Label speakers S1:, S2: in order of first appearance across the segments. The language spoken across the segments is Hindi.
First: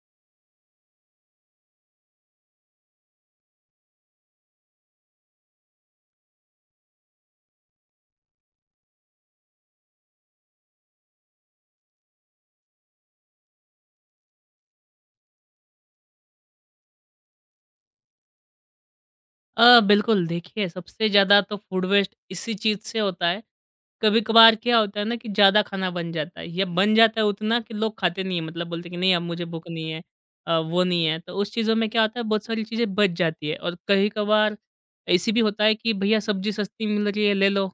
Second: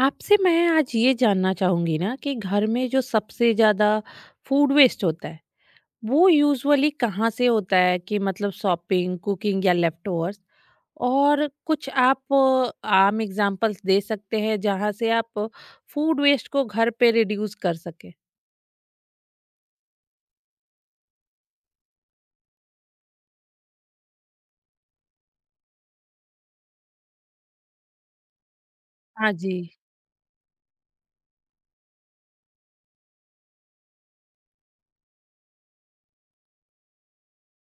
S1: आपसे मैं आज ये जानना चाहूँगी ना कि घर में जो सबसे ज़्यादा फूड वेस्ट होता है, वो यूजुअली कहाँ से होता है कि मतलब शॉपिंग, कुकिंग या लेफ्टओवर्स? और कुछ आप आम एग्ज़ाम्पल्स दे सकते हैं जहाँ से आप फूड वेस्ट को घर पे रिड्यूस कर सकें?
S2: बिल्कुल देखिए सबसे ज़्यादा तो फूड वेस्ट इसी चीज़ से होता है। कभी-कभार क्या होता है ना कि ज़्यादा खाना बन जाता है या बन जाता है उतना कि लोग खाते नहीं हैं मतलब बोलते हैं कि नहीं अब
S1: हाँ
S2: मुझे
S1: जी।
S2: भूख नहीं है वो नहीं है। तो उस चीज़ों में क्या होता है बहुत सारी चीज़ें बच जाती है और कभी-कभार ऐसी भी होता है कि भैया सब्ज़ी सस्ती मिल रही है ले लो।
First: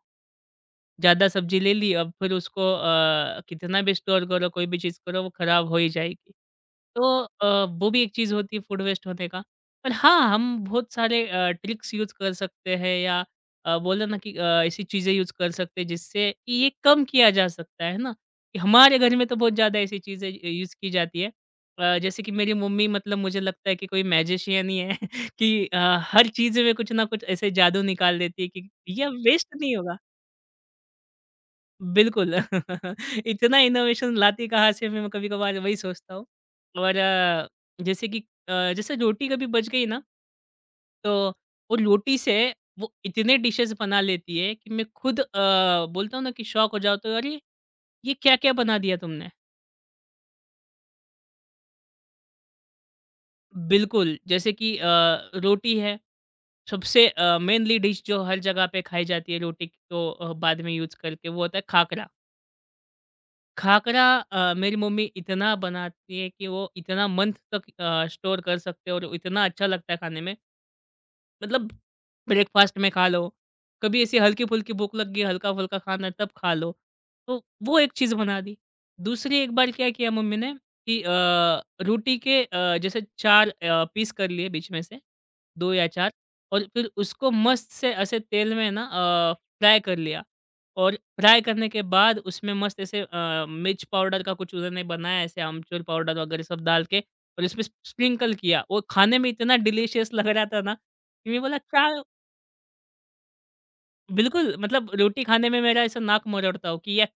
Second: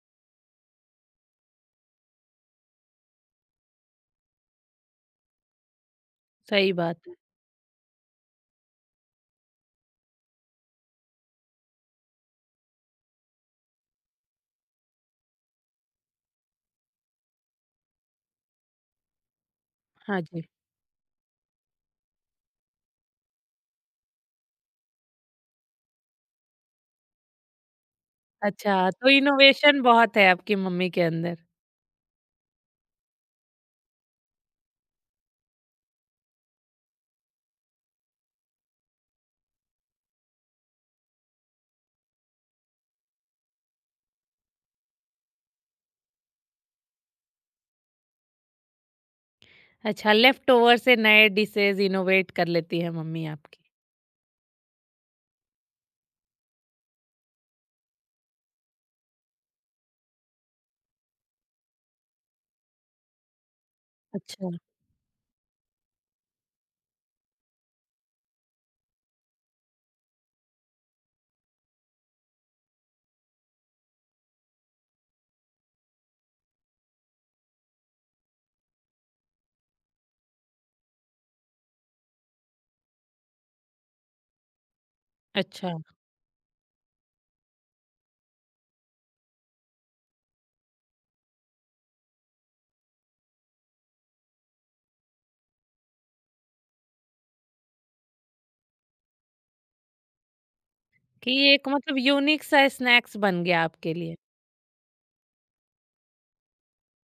S2: ज़्यादा सब्जी ले ली अब फिर उसको कितना भी स्टोर करो, कोई भी चीज़ करो, वो खराब हो ही जाएगी।
S1: सही बात है।
S2: तो वो भी एक चीज़ होती है फूड वेस्ट होने का। पर हाँ, हम बहुत सारे ट्रिक्स यूज़ कर सकते हैं या बोलो ना कि ऐसी चीज़ें यूज़ कर सकते हैं जिससे ये कम किया जा सकता है ना? कि हमारे घर में तो बहुत ज़्यादा ऐसी
S1: हाँ
S2: चीज़ें
S1: जी।
S2: यूज़ की जाती है। जैसे कि मेरी मम्मी मतलब मुझे लगता है कि कोई मैजिशियन ही है कि हर चीज़ में कुछ ना कुछ ऐसे जादू निकाल देती है कि
S1: अच्छा,
S2: ये
S1: तो
S2: वेस्ट नहीं
S1: इनोवेशन
S2: होगा।
S1: बहुत है आपकी मम्मी के अंदर।
S2: बिल्कुल। इतना इनोवेशन लाती कहाँ से मैं कभी-कभार वही सोचता हूँ। और जैसे कि जैसे रोटी कभी बच गई ना तो वो रोटी से वो इतने डिशेज़ बना लेती है कि मैं खुद बोलता हूँ ना कि शॉक हो जाता हूँ, "अरे! ये क्या-क्या बना दिया तुमने?"
S1: अच्छा, लेफ्टओवर से नए डिशेज़ इनोवेट कर लेती है मम्मी आपकी।
S2: बिल्कुल, जैसे कि रोटी है सबसे मेनली डिश जो हर जगह पे खाई जाती है रोटी को बाद में यूज़ करके वो होता है खाकरा। खाकरा
S1: अच्छा।
S2: मेरी मम्मी इतना बनाती है कि वो इतना मंथ तक स्टोर कर सकते हो और इतना अच्छा लगता है खाने में। मतलब ब्रेकफ़ास्ट में खा लो, कभी ऐसी हल्की-फुल्की भूख लग गई, हल्का-फुल्का खाना है तब खा लो। तो वो एक चीज़ बना दी। दूसरी एक बार क्या किया मम्मी ने कि रोटी के जैसे 4 पीस कर लिए बीच में से, 2
S1: अच्छा।
S2: या 4 और फिर उसको मस्त से ऐसे तेल में ना फ्राई कर लिया। और फ्राई करने के बाद उसमें मस्त ऐसे मिर्च पाउडर का कुछ उन्होंने बनाया ऐसे आमचूर पाउडर वगैरह सब डाल के और इसमें स्प्रिंकल किया। वो खाने में इतना डिलीशियस लग रहा था ना कि
S1: कि
S2: मैं
S1: ये
S2: बोला
S1: एक
S2: क्या
S1: मतलब यूनिक सा स्नैक्स बन गया आपके लिए।
S2: बिल्कुल मतलब रोटी खाने में मेरा ऐसा नाक मरोड़ता हो कि यार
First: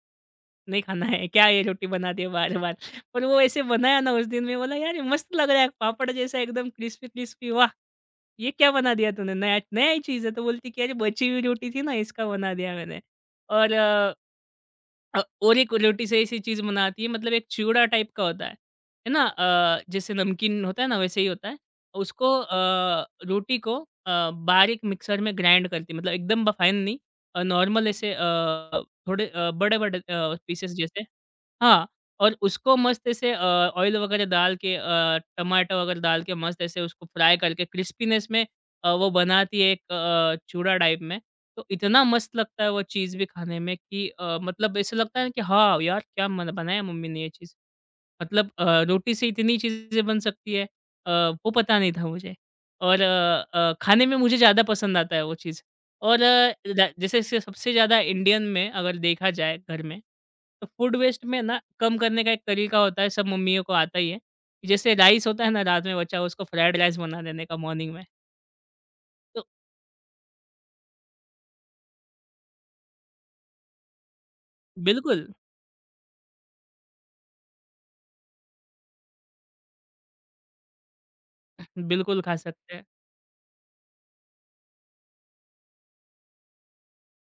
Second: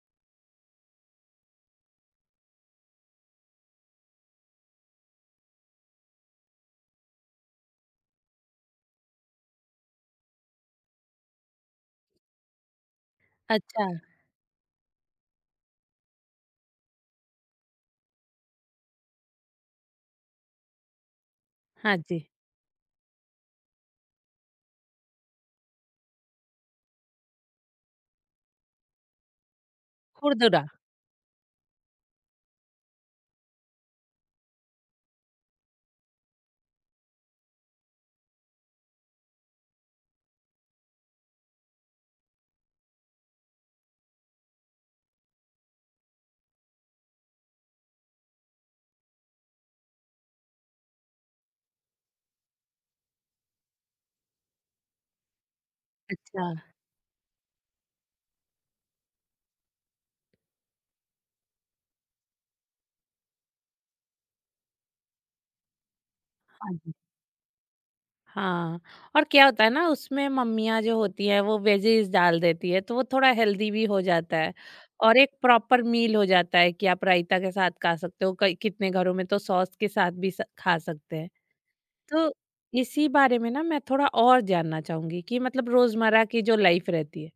S2: नहीं खाना है, क्या ये रोटी बना दी है बार-बार। पर वो ऐसे बनाया ना उस दिन मैं बोला यार ये मस्त लग रहा है पापड़ जैसा एकदम क्रिस्पी-क्रिस्पी वाह! ये क्या बना दिया तूने नया नया ही चीज़ है। तो बोलती कि अरे बची हुई रोटी थी ना इसका बना दिया मैंने। और
S1: अच्छा।
S2: और एक रोटी से ऐसी चीज़ बनाती है मतलब एक चिवड़ा टाइप का होता है ना? जैसे नमकीन होता है ना वैसे ही होता है।
S1: हाँ जी।
S2: रोटी को बारीक मिक्सर में ग्राइंड करती है मतलब एकदम ब फाइन नहीं नॉर्मल ऐसे थोड़े बड़े-बड़े
S1: खुरदुरा।
S2: पीसेस जैसे हाँ, और उसको मस्त ऐसे ऑयल वगैरह डाल के टमाटर वगैरह डाल के मस्त ऐसे उसको फ्राई करके क्रिस्पीनेस में वो बनाती है एक चूड़ा टाइप में। तो इतना मस्त लगता है वो चीज़ भी खाने में कि मतलब ऐसा लगता है कि हाँ, यार क्या मन बनाया मम्मी ने ये चीज़। मतलब रोटी से इतनी चीज़ें बन सकती है अ, वो पता नहीं था मुझे। और खाने में मुझे ज़्यादा पसंद आता है वो चीज़। और अ,
S1: अच्छा।
S2: द जैसे से सबसे ज़्यादा इंडियन में अगर देखा जाए घर में, तो फूड वेस्ट में ना कम करने का एक तरीका होता है, सब मम्मियों को आता ही है। कि जैसे राइस होता है ना रात में बचा हुआ, उसको
S1: हाँ
S2: फ्राइड
S1: जी।
S2: राइस बना देने का मॉर्निंग में।
S1: हाँ, और
S2: तो
S1: क्या होता है ना उसमें मम्मियाँ जो होती हैं वो वेजीज़ डाल देती है तो वो थोड़ा हेल्दी भी हो जाता है और
S2: बिल्कुल,
S1: एक प्रॉपर मील हो जाता है कि आप रायता के साथ खा सकते हो, कई कितने घरों में तो सॉस के साथ भी स खा सकते हैं।
S2: बिल्कुल
S1: तो
S2: खा सकते हैं।
S1: इसी बारे में ना मैं थोड़ा और जानना चाहूँगी कि मतलब रोज़मर्रा की जो लाइफ़ रहती है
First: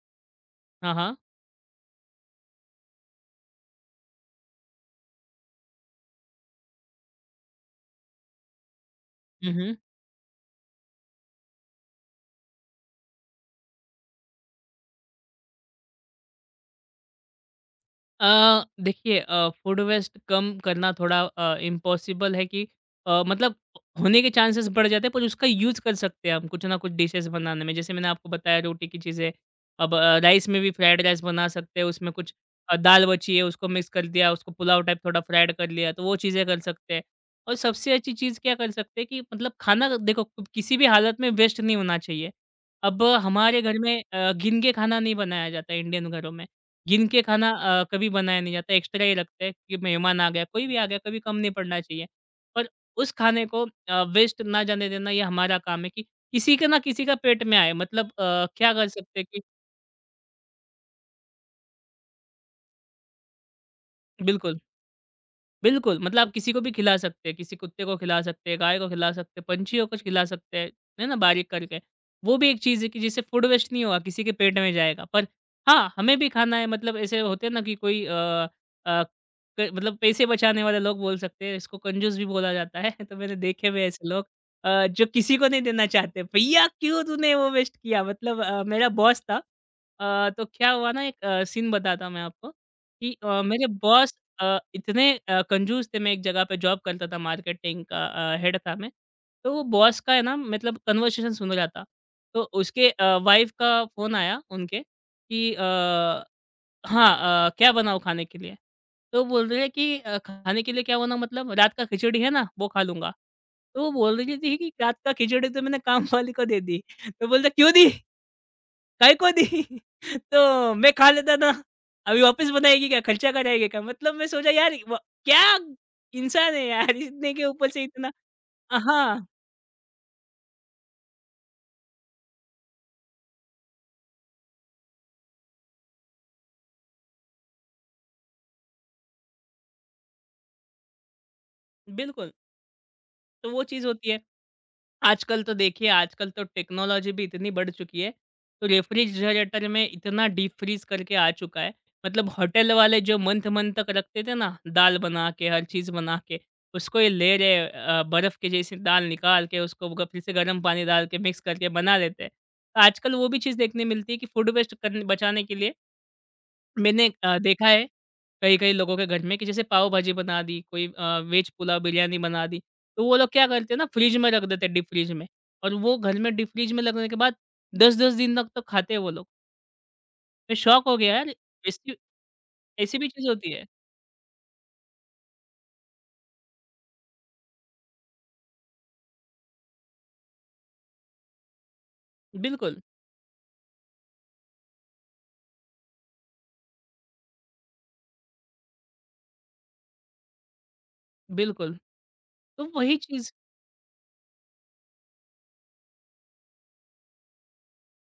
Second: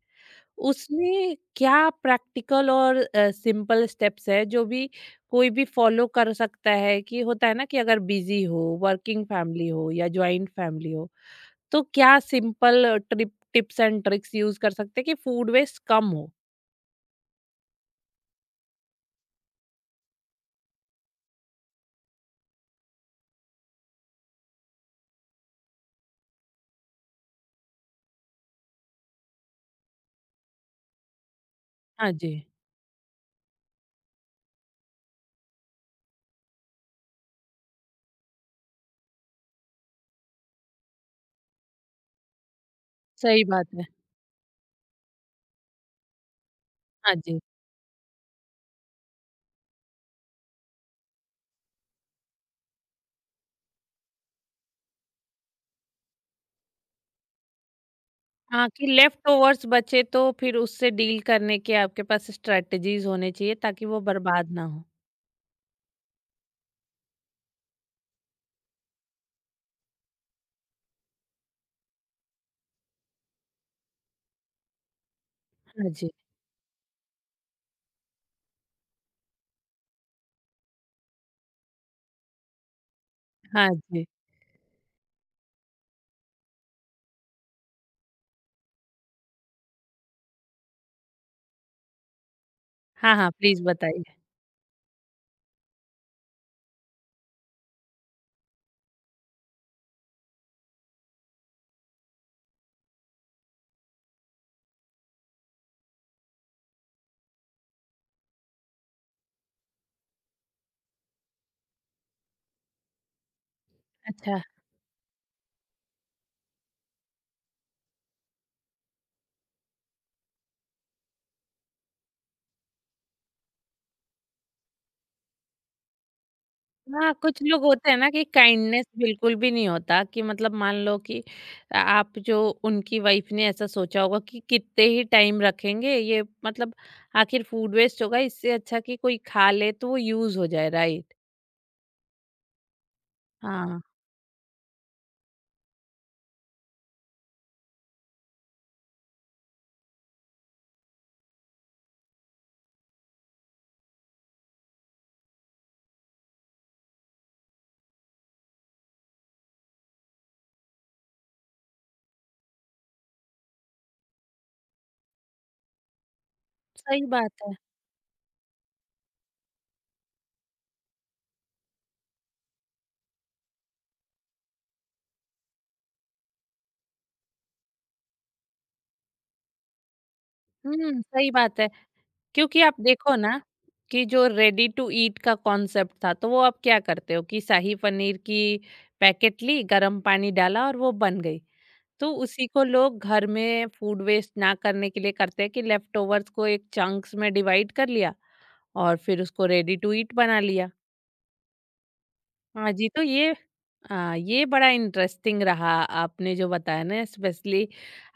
S2: हाँ, हाँ।
S1: उसमें क्या प्रैक्टिकल और सिंपल स्टेप्स है जो भी कोई भी फॉलो कर सकता है कि होता है ना कि अगर बिजी हो वर्किंग
S2: हुँ,
S1: फैमिली
S2: हुँ।
S1: हो या जॉइंट फैमिली हो तो क्या simple trip tips and tricks use कर सकते हैं कि फूड वेस्ट कम हो।
S2: देखिए फूड वेस्ट कम करना थोड़ा इम्पॉसिबल है कि मतलब होने के चांसेस बढ़ जाते हैं पर उसका यूज़ कर सकते हैं हम कुछ ना कुछ डिशेस बनाने में। जैसे मैंने आपको बताया रोटी की चीज़ें, अब राइस में भी फ्राइड राइस बना सकते हैं, उसमें
S1: हाँ जी।
S2: कुछ दाल बची है उसको मिक्स कर दिया, उसको पुलाव टाइप थोड़ा फ्राइड कर लिया, तो वो चीज़ें कर सकते हैं। और सबसे अच्छी चीज़ क्या कर सकते हैं कि मतलब खाना देखो किसी भी हालत में वेस्ट नहीं होना चाहिए। अब
S1: सही
S2: हमारे
S1: बात
S2: घर
S1: है।
S2: में गिन के खाना नहीं बनाया जाता है इंडियन घरों में। गिन
S1: हाँ
S2: के
S1: जी।
S2: खाना कभी बनाया नहीं जाता, एक्स्ट्रा ही लगता है कि मेहमान आ गया, कोई भी आ गया, कभी कम नहीं पड़ना चाहिए। पर उस खाने को वेस्ट ना जाने देना ये हमारा काम है कि किसी के ना किसी का पेट में आए मतलब
S1: हाँ
S2: क्या
S1: कि
S2: कर सकते हैं
S1: लेफ्ट
S2: कि
S1: ओवर्स बचे तो फिर उससे डील करने के आपके पास स्ट्रेटजीज होने चाहिए ताकि वो बर्बाद
S2: बिल्कुल।
S1: ना हो।
S2: बिल्कुल, मतलब आप किसी को भी खिला सकते हैं, किसी कुत्ते को खिला सकते हैं, गाय को खिला सकते हैं, पंछियों को खिला सकते हैं, है ना, बारीक करके। वो भी एक चीज़ है कि जिससे फूड वेस्ट नहीं होगा, किसी के पेट में जाएगा। पर
S1: हाँ
S2: हाँ,
S1: जी।
S2: हमें भी खाना है मतलब ऐसे होते हैं ना कि कोई अ अ, क मतलब पैसे बचाने वाले लोग बोल सकते हैं, इसको कंजूस भी बोला जाता है। तो मैंने देखे
S1: हाँ
S2: हुए हैं
S1: जी।
S2: ऐसे लोग जो किसी को नहीं देना चाहते। भैया क्यों तूने वो वेस्ट किया? मतलब मेरा बॉस था तो क्या हुआ ना एक सीन बताता हूँ मैं आपको कि
S1: हाँ हाँ, प्लीज
S2: मेरे बॉस
S1: बताइए।
S2: इतने कंजूस थे मैं एक जगह पे जॉब करता था मार्केटिंग का हेड था मैं। तो वो बॉस का है ना मतलब कन्वर्सेशन सुन रहा था। तो उसके वाइफ़ का फ़ोन आया उनके कि हाँ क्या बनाऊँ खाने के लिए? तो बोल रहे हैं कि खाने के लिए क्या बनाऊँ मतलब रात का खिचड़ी है ना वो खा लूँगा। तो वो बोल रही
S1: अच्छा।
S2: थी कि रात का खिचड़ी तो मैंने काम वाली को दे दी। तो बोलता क्यों दी? काय को दी? तो मैं खा लेता था। अभी वापस बनाएगी क्या? खर्चा कराएगी क्या? मतलब मैं सोचा यार व क्या इंसान है यार!
S1: हाँ,
S2: इतने
S1: कुछ
S2: के
S1: लोग
S2: ऊपर से
S1: होते हैं ना
S2: इतना
S1: कि काइंडनेस
S2: हाँ,
S1: बिल्कुल भी नहीं होता कि मतलब मान लो कि आप जो उनकी वाइफ ने ऐसा सोचा होगा कि कितने ही टाइम रखेंगे ये मतलब आखिर फूड वेस्ट होगा इससे अच्छा कि कोई खा ले तो वो यूज हो जाए, राइट।
S2: बिल्कुल। तो वो
S1: हाँ।
S2: चीज़ होती है। आजकल तो देखिए, आजकल तो टेक्नोलॉजी भी इतनी बढ़ चुकी है, तो रेफ्रिजरेटर में इतना डीप फ्रीज़ करके आ चुका है। मतलब होटल वाले जो मंथ-मंथ तक रखते थे ना, दाल बना के, हर चीज़ बना के, उसको ये ले रहे बर्फ़ के जैसी दाल निकाल के उसको ग फिर से गर्म पानी डाल के मिक्स करके बना लेते हैं। तो आजकल वो भी चीज़ देखने मिलती है कि फूड वेस्ट करने बचाने के लिए
S1: सही
S2: मैंने
S1: बात है।
S2: देखा है कई-कई लोगों के घर में कि जैसे पाव भाजी बना दी, कोई वेज पुलाव बिरयानी बना दी, तो वो लोग क्या करते हैं ना फ्रिज में रख देते हैं डीप फ्रिज में और वो घर में डीप फ्रिज में लगने के बाद 10-10 दिन तक तो खाते हैं वो लोग। मैं शॉक हो
S1: हम्म,
S2: गया
S1: सही
S2: यार
S1: बात है
S2: ऐसी
S1: क्योंकि आप
S2: ऐसी भी
S1: देखो
S2: चीज़
S1: ना
S2: होती है।
S1: कि जो रेडी टू ईट का कॉन्सेप्ट था तो वो आप क्या करते हो कि शाही पनीर की पैकेट ली, गरम पानी डाला और वो बन गई। तो उसी को
S2: बिल्कुल,
S1: लोग घर में फूड वेस्ट ना करने के लिए करते हैं कि लेफ्ट ओवर्स को एक चंक्स में डिवाइड कर लिया और फिर उसको रेडी टू ईट बना लिया।
S2: बिल्कुल, तो
S1: हाँ जी,
S2: वही
S1: तो
S2: चीज़
S1: ये ये बड़ा इंटरेस्टिंग रहा आपने जो बताया ना, स्पेशली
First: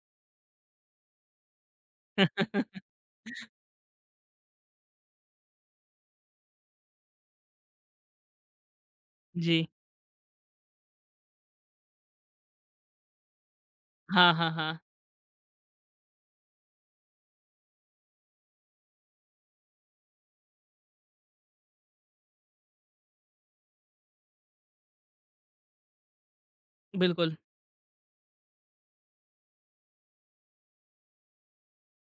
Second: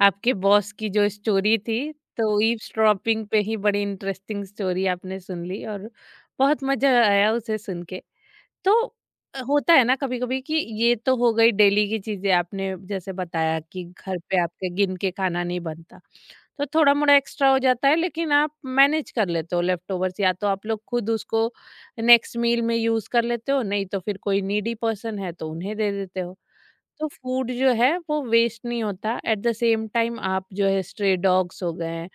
S1: आपके बॉस की जो स्टोरी थी, तो ईव्सड्रॉपिंग पे ही बड़ी इंटरेस्टिंग स्टोरी आपने सुन ली और बहुत मज़ा आया उसे सुन के। तो
S2: जी।
S1: होता है ना कभी-कभी कि ये तो हो गई डेली की चीज़ें। आपने जैसे बताया कि घर
S2: हाँ,
S1: पे
S2: हाँ,
S1: आपके
S2: हाँ।
S1: गिन के खाना नहीं बनता। तो थोड़ा-मोड़ा एक्स्ट्रा हो जाता है लेकिन आप मैनेज कर लेते हो लेफ्ट ओवर्स, या तो आप लोग खुद उसको नेक्स्ट मील में यूज़ कर लेते हो, नहीं तो फिर कोई नीडी पर्सन है तो उन्हें दे देते हो। तो
S2: बिल्कुल,
S1: फूड जो है वो वेस्ट नहीं होता। एट द सेम टाइम आप जो है स्ट्रे डॉग्स हो गए,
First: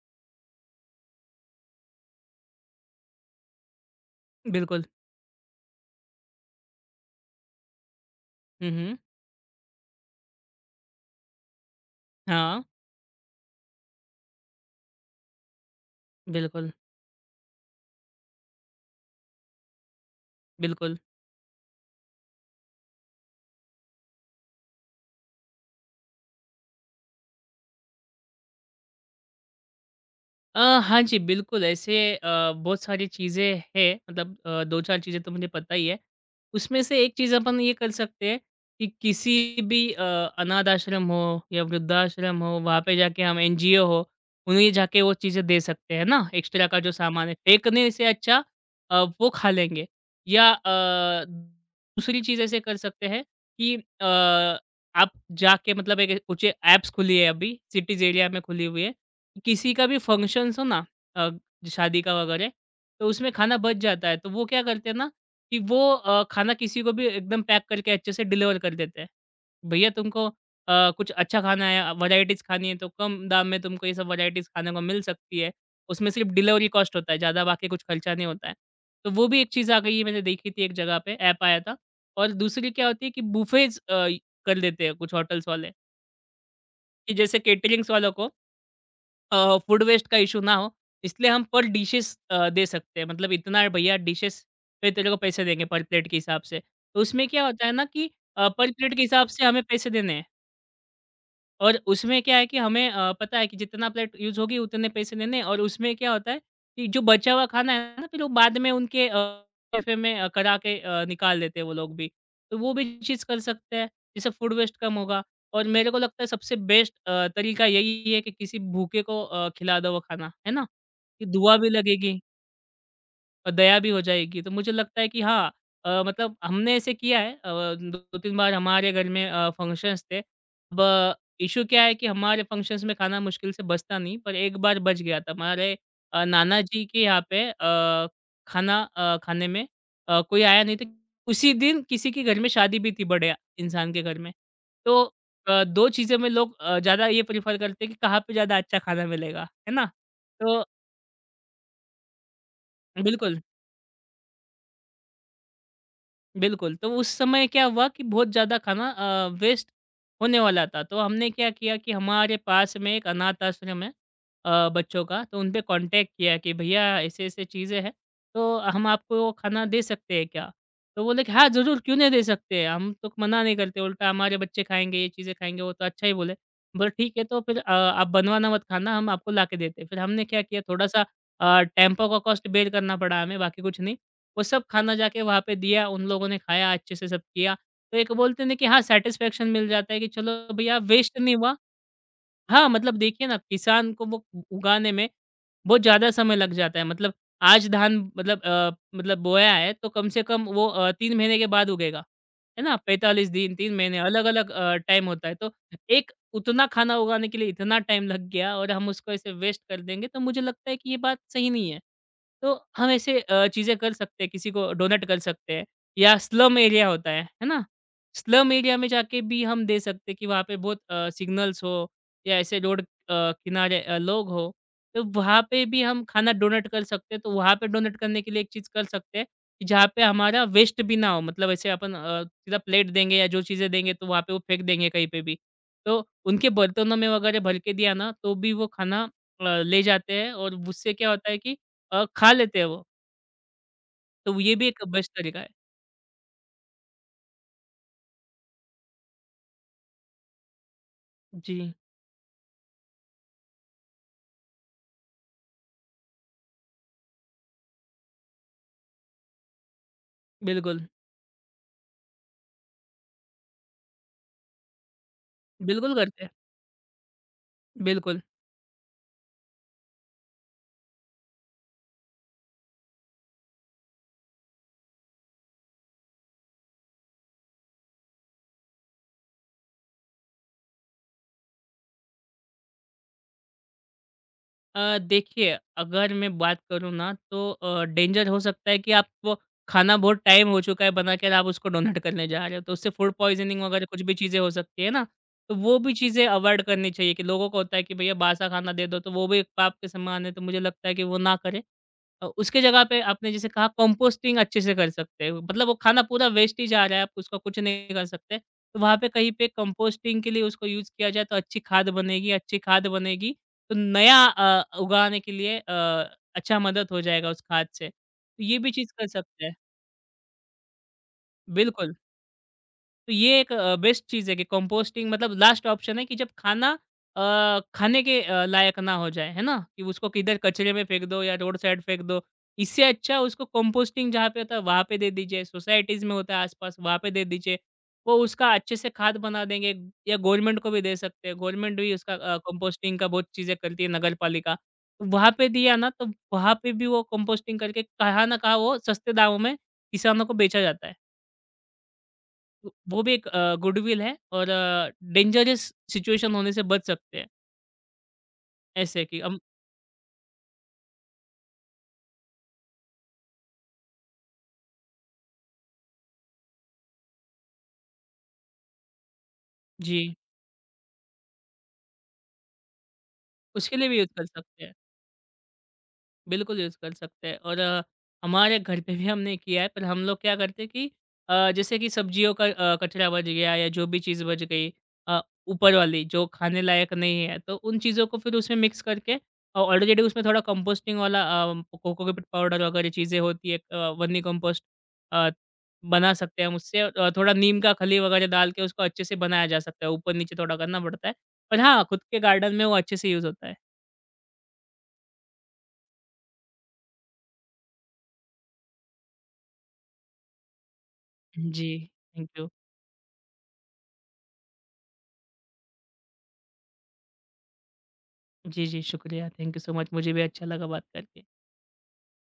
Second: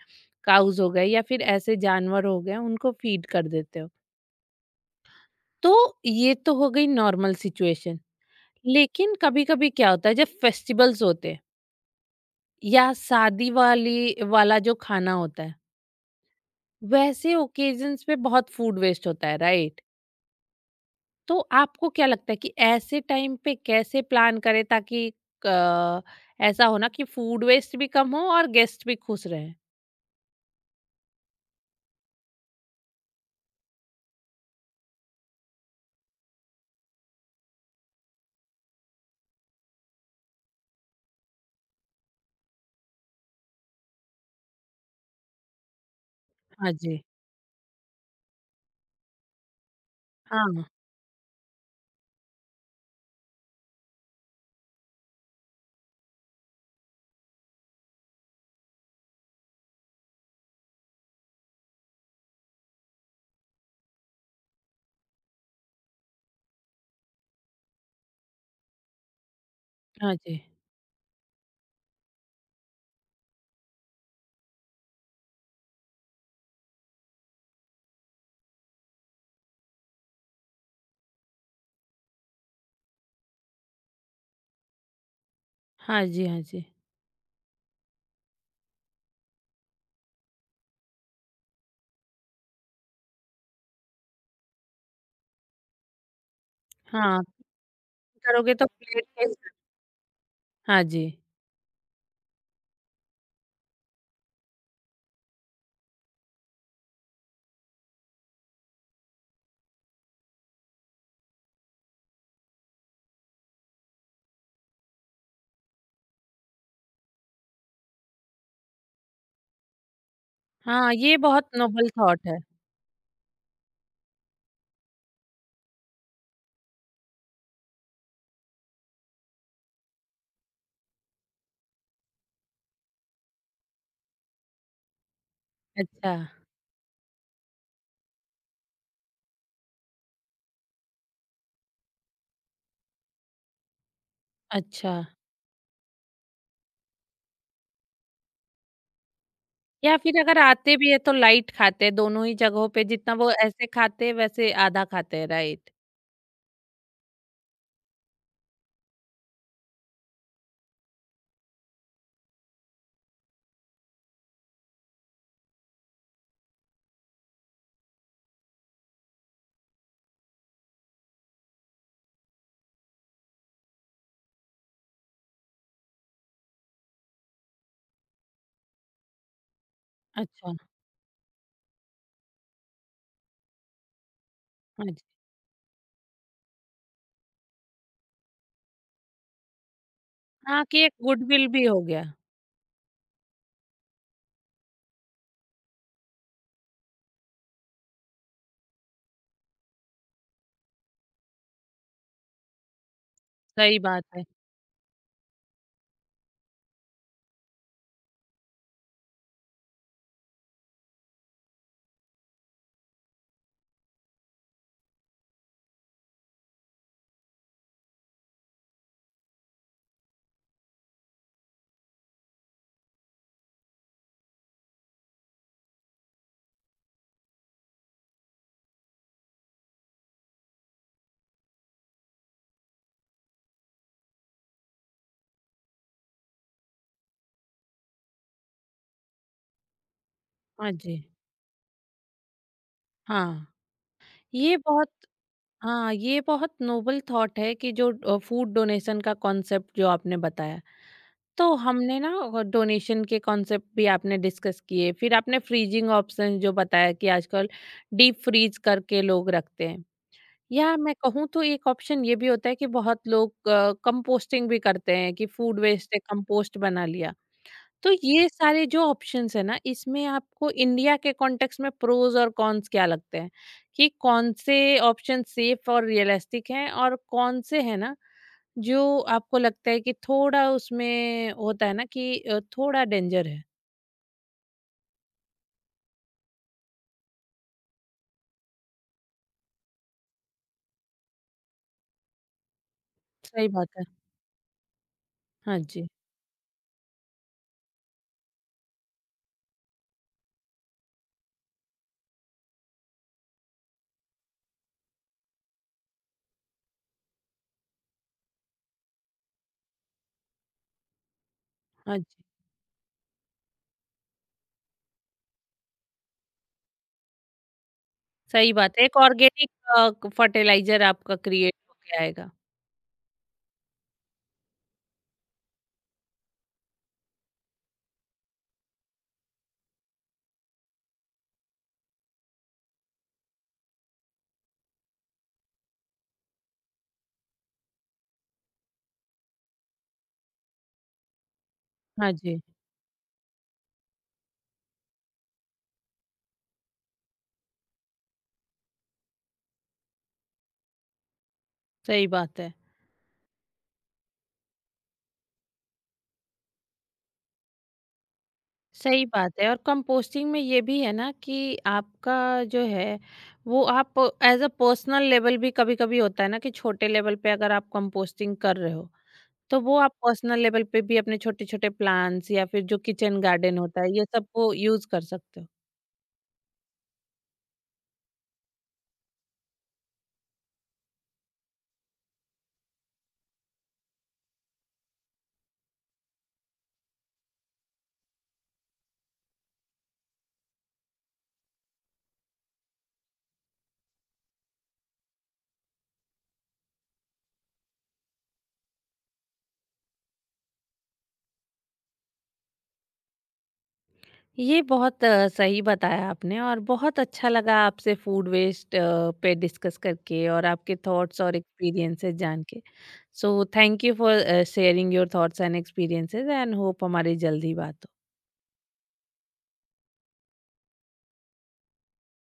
S1: काउज़ हो गए या फिर ऐसे जानवर हो गए उनको फीड कर देते हो।
S2: बिल्कुल।
S1: तो ये तो हो गई नॉर्मल सिचुएशन।
S2: हुँ, हुँ।
S1: लेकिन कभी-कभी क्या होता है जब फेस्टिवल्स होते हैं
S2: हाँ,
S1: या शादी वाली वाला जो खाना होता है
S2: बिल्कुल,
S1: वैसे ओकेजन्स पे बहुत फूड वेस्ट होता है, राइट।
S2: बिल्कुल।
S1: तो आपको क्या लगता है कि ऐसे टाइम पे कैसे प्लान करें ताकि अ, ऐसा हो ना कि फूड वेस्ट भी कम हो और गेस्ट भी खुश रहें।
S2: हाँ जी, बिल्कुल ऐसे बहुत सारी चीज़ें हैं मतलब 2-4 चीज़ें तो मुझे पता ही है। उसमें से एक चीज़ अपन ये कर सकते हैं कि किसी भी अनाथ आश्रम हो या वृद्धाश्रम हो, वहाँ पे जाके हम एनजीओ हो, उन्हें जाके वो चीज़ें दे सकते हैं ना, एक्स्ट्रा
S1: हाँ
S2: का जो
S1: जी।
S2: सामान है। फेंकने से अच्छा वो खा लेंगे या
S1: हाँ।
S2: दूसरी चीज़ ऐसे कर सकते हैं कि आप जाके मतलब एक ऊँचे ऐप्स खुली है अभी, सिटीज़ एरिया में खुली हुई है। किसी का भी फंक्शन्स हो ना अ, शादी का वगैरह तो उसमें खाना बच जाता है तो वो क्या करते हैं ना कि वो खाना किसी को भी एकदम पैक करके अच्छे से डिलीवर कर देते हैं भैया
S1: हाँ
S2: तुमको
S1: जी।
S2: कुछ अच्छा खाना है वैरायटीज खानी है तो कम दाम में तुमको ये सब वैरायटीज खाने को मिल सकती है उसमें सिर्फ डिलीवरी कॉस्ट होता है ज़्यादा बाकी कुछ खर्चा नहीं होता है तो वो भी एक चीज़ आ गई है मैंने देखी थी एक जगह पे ऐप आया था और दूसरी क्या होती है कि बुफेज कर देते हैं कुछ होटल्स वाले
S1: हाँ जी। हाँ जी।
S2: कि जैसे केटरिंग्स वालों को फूड वेस्ट का इशू ना हो इसलिए हम पर डिशेस दे सकते हैं मतलब इतना भैया डिशेस पे तेरे को पैसे देंगे पर प्लेट के हिसाब से तो
S1: हाँ,
S2: उसमें क्या होता है ना कि
S1: करोगे तो
S2: पर प्लेट के
S1: प्लेट।
S2: हिसाब से हमें पैसे देने हैं
S1: हाँ जी।
S2: और उसमें क्या है कि हमें पता है कि जितना प्लेट यूज़ होगी उतने पैसे देने और उसमें क्या होता है कि जो बचा हुआ खाना है ना फिर वो बाद में उनके कैफ़े में करा के निकाल देते हैं वो लोग भी। तो वो भी चीज़ कर सकते हैं, जिससे फूड वेस्ट कम होगा और मेरे को लगता है सबसे बेस्ट तरीका यही है कि किसी भूखे को खिला दो वो खाना, है ना?
S1: हाँ, ये
S2: कि
S1: बहुत
S2: दुआ भी
S1: नोबल
S2: लगेगी।
S1: थॉट है।
S2: और दया भी हो जाएगी। तो मुझे लगता है कि हाँ, मतलब हमने ऐसे किया है, 2-3 बार हमारे घर में फंक्शंस थे। अब इश्यू क्या है कि हमारे फंक्शंस में खाना मुश्किल से बचता नहीं, पर एक बार बच गया था। हमारे
S1: अच्छा।
S2: नाना जी के यहाँ पे खाना खाने में कोई आया नहीं था। उसी दिन किसी के घर में शादी भी थी बड़े इंसान के घर में।
S1: अच्छा।
S2: तो 2 चीज़ों में लोग ज़्यादा ये प्रेफ़र करते हैं कि कहाँ पे ज़्यादा अच्छा खाना मिलेगा, है ना?
S1: या फिर अगर
S2: तो
S1: आते भी है तो लाइट खाते हैं, दोनों ही जगहों पे जितना वो
S2: बिल्कुल।
S1: ऐसे खाते हैं वैसे आधा खाते हैं, राइट।
S2: बिल्कुल, तो उस समय क्या हुआ कि बहुत ज़्यादा खाना वेस्ट होने वाला था, तो हमने क्या किया कि हमारे पास में एक अनाथ आश्रम है बच्चों का, तो उनपे कॉन्टैक्ट किया कि भैया ऐसे-ऐसे चीज़ें हैं, तो हम आपको वो खाना दे सकते हैं क्या? तो बोले कि हाँ, ज़रूर क्यों नहीं दे सकते हैं, हम तो मना नहीं करते, उल्टा हमारे बच्चे खाएँगे, ये चीज़ें खाएँगे, वो तो अच्छा ही बोले। बोले ठीक है, तो फिर आप बनवाना मत खाना, हम आपको ला के देते हैं। फिर हमने क्या
S1: अच्छा।
S2: किया थोड़ा-सा टेम्पो का कॉस्ट बेयर करना पड़ा हमें, बाकी कुछ नहीं। वो सब
S1: हाँ
S2: खाना
S1: जी।
S2: जाके वहाँ पे दिया, उन लोगों ने खाया, अच्छे से सब किया। तो एक बोलते हैं ना कि हाँ सैटिस्फैक्शन मिल जाता है कि चलो
S1: हाँ,
S2: भैया
S1: कि एक
S2: वेस्ट नहीं
S1: गुडविल
S2: हुआ,
S1: भी हो गया।
S2: हाँ, मतलब देखिए ना किसान को वो उ उगाने में बहुत ज़्यादा समय लग जाता है। मतलब आज धान मतलब बोया है तो कम से कम वो 3 महीने के बाद उगेगा, है ना? 45 दिन, 3
S1: सही
S2: महीने
S1: बात है।
S2: अलग-अलग टाइम होता है। तो एक उतना खाना उगाने के लिए इतना टाइम लग गया और हम उसको ऐसे वेस्ट कर देंगे तो मुझे लगता है कि ये बात सही नहीं है। तो हम ऐसे चीज़ें कर सकते हैं, किसी को डोनेट कर सकते हैं या स्लम एरिया होता है ना? स्लम एरिया में जाके भी हम दे सकते हैं कि वहाँ पे बहुत सिग्नल्स हो या ऐसे रोड किनारे लोग हो, तो वहाँ पे भी हम खाना डोनेट कर सकते हैं। तो वहाँ पे डोनेट करने के लिए एक चीज़ कर सकते हैं कि जहाँ पे हमारा वेस्ट भी ना हो। मतलब ऐसे अपन सीधा प्लेट देंगे या जो चीज़ें देंगे तो वहाँ पे वो फेंक देंगे कहीं पे भी। तो उनके बर्तनों में वगैरह भर के दिया ना तो भी वो खाना ले जाते हैं और
S1: हाँ
S2: उससे
S1: जी।
S2: क्या होता है कि खा लेते हैं वो।
S1: हाँ।
S2: तो ये
S1: ये
S2: भी एक
S1: बहुत
S2: बेस्ट तरीका है।
S1: हाँ, ये बहुत नोबल थॉट है कि जो फूड डोनेशन का कॉन्सेप्ट जो आपने बताया। तो
S2: जी,
S1: हमने ना डोनेशन के कॉन्सेप्ट भी आपने डिस्कस किए, फिर आपने फ्रीजिंग ऑप्शंस जो बताया कि आजकल डीप फ्रीज करके लोग रखते हैं। या
S2: बिल्कुल।
S1: मैं कहूँ तो एक ऑप्शन ये भी होता है कि बहुत लोग कंपोस्टिंग भी करते हैं कि फूड वेस्ट
S2: बिल्कुल
S1: से
S2: करते हैं।
S1: कंपोस्ट बना लिया। तो
S2: बिल्कुल।
S1: ये सारे जो ऑप्शंस है ना इसमें आपको इंडिया के कॉन्टेक्स्ट में प्रोज और कॉन्स क्या लगते हैं? कि कौन से ऑप्शन सेफ और रियलिस्टिक हैं और कौन से हैं ना जो आपको लगता है कि थोड़ा उसमें होता है ना कि थोड़ा डेंजर है?
S2: देखिए, अगर मैं बात करूँ ना तो डेंजर हो सकता है कि आपको खाना बहुत टाइम हो चुका है बना के और आप उसको डोनेट करने जा रहे हो, तो उससे फूड
S1: सही
S2: पॉइज़निंग
S1: बात है।
S2: वगैरह कुछ भी चीज़ें हो सकती है ना। तो
S1: हाँ
S2: वो
S1: जी।
S2: भी चीज़ें अवॉइड करनी चाहिए कि लोगों को होता है कि भैया बासा खाना दे दो, तो वो भी एक पाप के समान है, तो मुझे लगता है कि वो ना करें। उसके जगह पे आपने जैसे कहा कंपोस्टिंग अच्छे से कर सकते हैं। मतलब वो खाना पूरा वेस्ट ही जा रहा है, आप उसका कुछ नहीं कर सकते। तो वहाँ पे कहीं पे कंपोस्टिंग के लिए उसको यूज़ किया जाए तो
S1: हाँ जी।
S2: अच्छी खाद बनेगी तो नया उगाने के लिए अच्छा मदद हो जाएगा उस खाद से। तो
S1: सही
S2: ये भी
S1: बात है।
S2: चीज़
S1: एक
S2: कर सकते
S1: ऑर्गेनिक
S2: हैं।
S1: अ, क फर्टिलाइज़र आपका क्रिएट
S2: बिल्कुल।
S1: होके आएगा।
S2: तो ये एक बेस्ट चीज़ है कि कंपोस्टिंग मतलब लास्ट ऑप्शन है कि जब खाना खाने के लायक ना हो जाए, है ना? कि उसको किधर कचरे में फेंक दो या रोड साइड फेंक दो। इससे अच्छा उसको कंपोस्टिंग जहाँ पे होता है वहाँ पे दे दीजिए, सोसाइटीज़ में होता है आस-पास वहाँ पे दे दीजिए। वो उसका अच्छे से खाद बना देंगे या गवर्नमेंट को भी दे सकते हैं। गवर्नमेंट भी
S1: हाँ
S2: उसका
S1: जी।
S2: कंपोस्टिंग का बहुत चीज़ें करती है नगर पालिका। तो वहाँ पे दिया ना तो वहाँ पे भी वो कंपोस्टिंग करके कहाँ ना कहाँ वो सस्ते दामों में किसानों को बेचा जाता है।
S1: सही बात है,
S2: वो भी एक गुडविल है और डेंजरस सिचुएशन होने से बच सकते हैं, ऐसे
S1: सही
S2: कि हम
S1: बात है और कंपोस्टिंग में ये भी है ना कि आपका जो है वो आप एज़ अ पर्सनल लेवल भी कभी-कभी होता है ना कि छोटे लेवल पे अगर आप कंपोस्टिंग कर रहे हो, तो वो आप
S2: जी,
S1: पर्सनल लेवल पे भी अपने छोटे-छोटे प्लांट्स या फिर जो किचन गार्डन
S2: उसके
S1: होता
S2: लिए
S1: है,
S2: भी
S1: ये
S2: यूज़ कर
S1: सबको
S2: सकते हैं।
S1: यूज़ कर सकते हो।
S2: बिल्कुल यूज़ कर सकते हैं और हमारे घर पे भी हमने किया है पर हम लोग क्या करते हैं कि जैसे कि सब्जियों का कचरा बच गया या जो भी चीज़ बच गई, अ, ऊपर वाली जो खाने लायक नहीं है तो उन चीज़ों को फिर उसमें मिक्स करके और ऑलरेडी उसमें थोड़ा कंपोस्टिंग वाला कोकोपीट पाउडर वगैरह चीज़ें होती है, वर्मी कंपोस्ट अ, बना सकते हैं हम उससे और थोड़ा नीम का खली वगैरह डाल के उसको अच्छे से बनाया जा सकता है, ऊपर नीचे थोड़ा करना पड़ता है पर हाँ खुद के गार्डन में वो अच्छे से यूज़ होता है।
S1: ये बहुत सही बताया आपने और बहुत अच्छा लगा आपसे फूड वेस्ट पे डिस्कस करके और आपके थॉट्स और
S2: जी,
S1: एक्सपीरियंसेस
S2: थैंक
S1: जान
S2: you.
S1: K. So thank you for sharing your thoughts and experiences and hope हमारी जल्दी बात हो।
S2: जी, जी, शुक्रिया। Thank you so much. मुझे भी अच्छा लगा बात करके।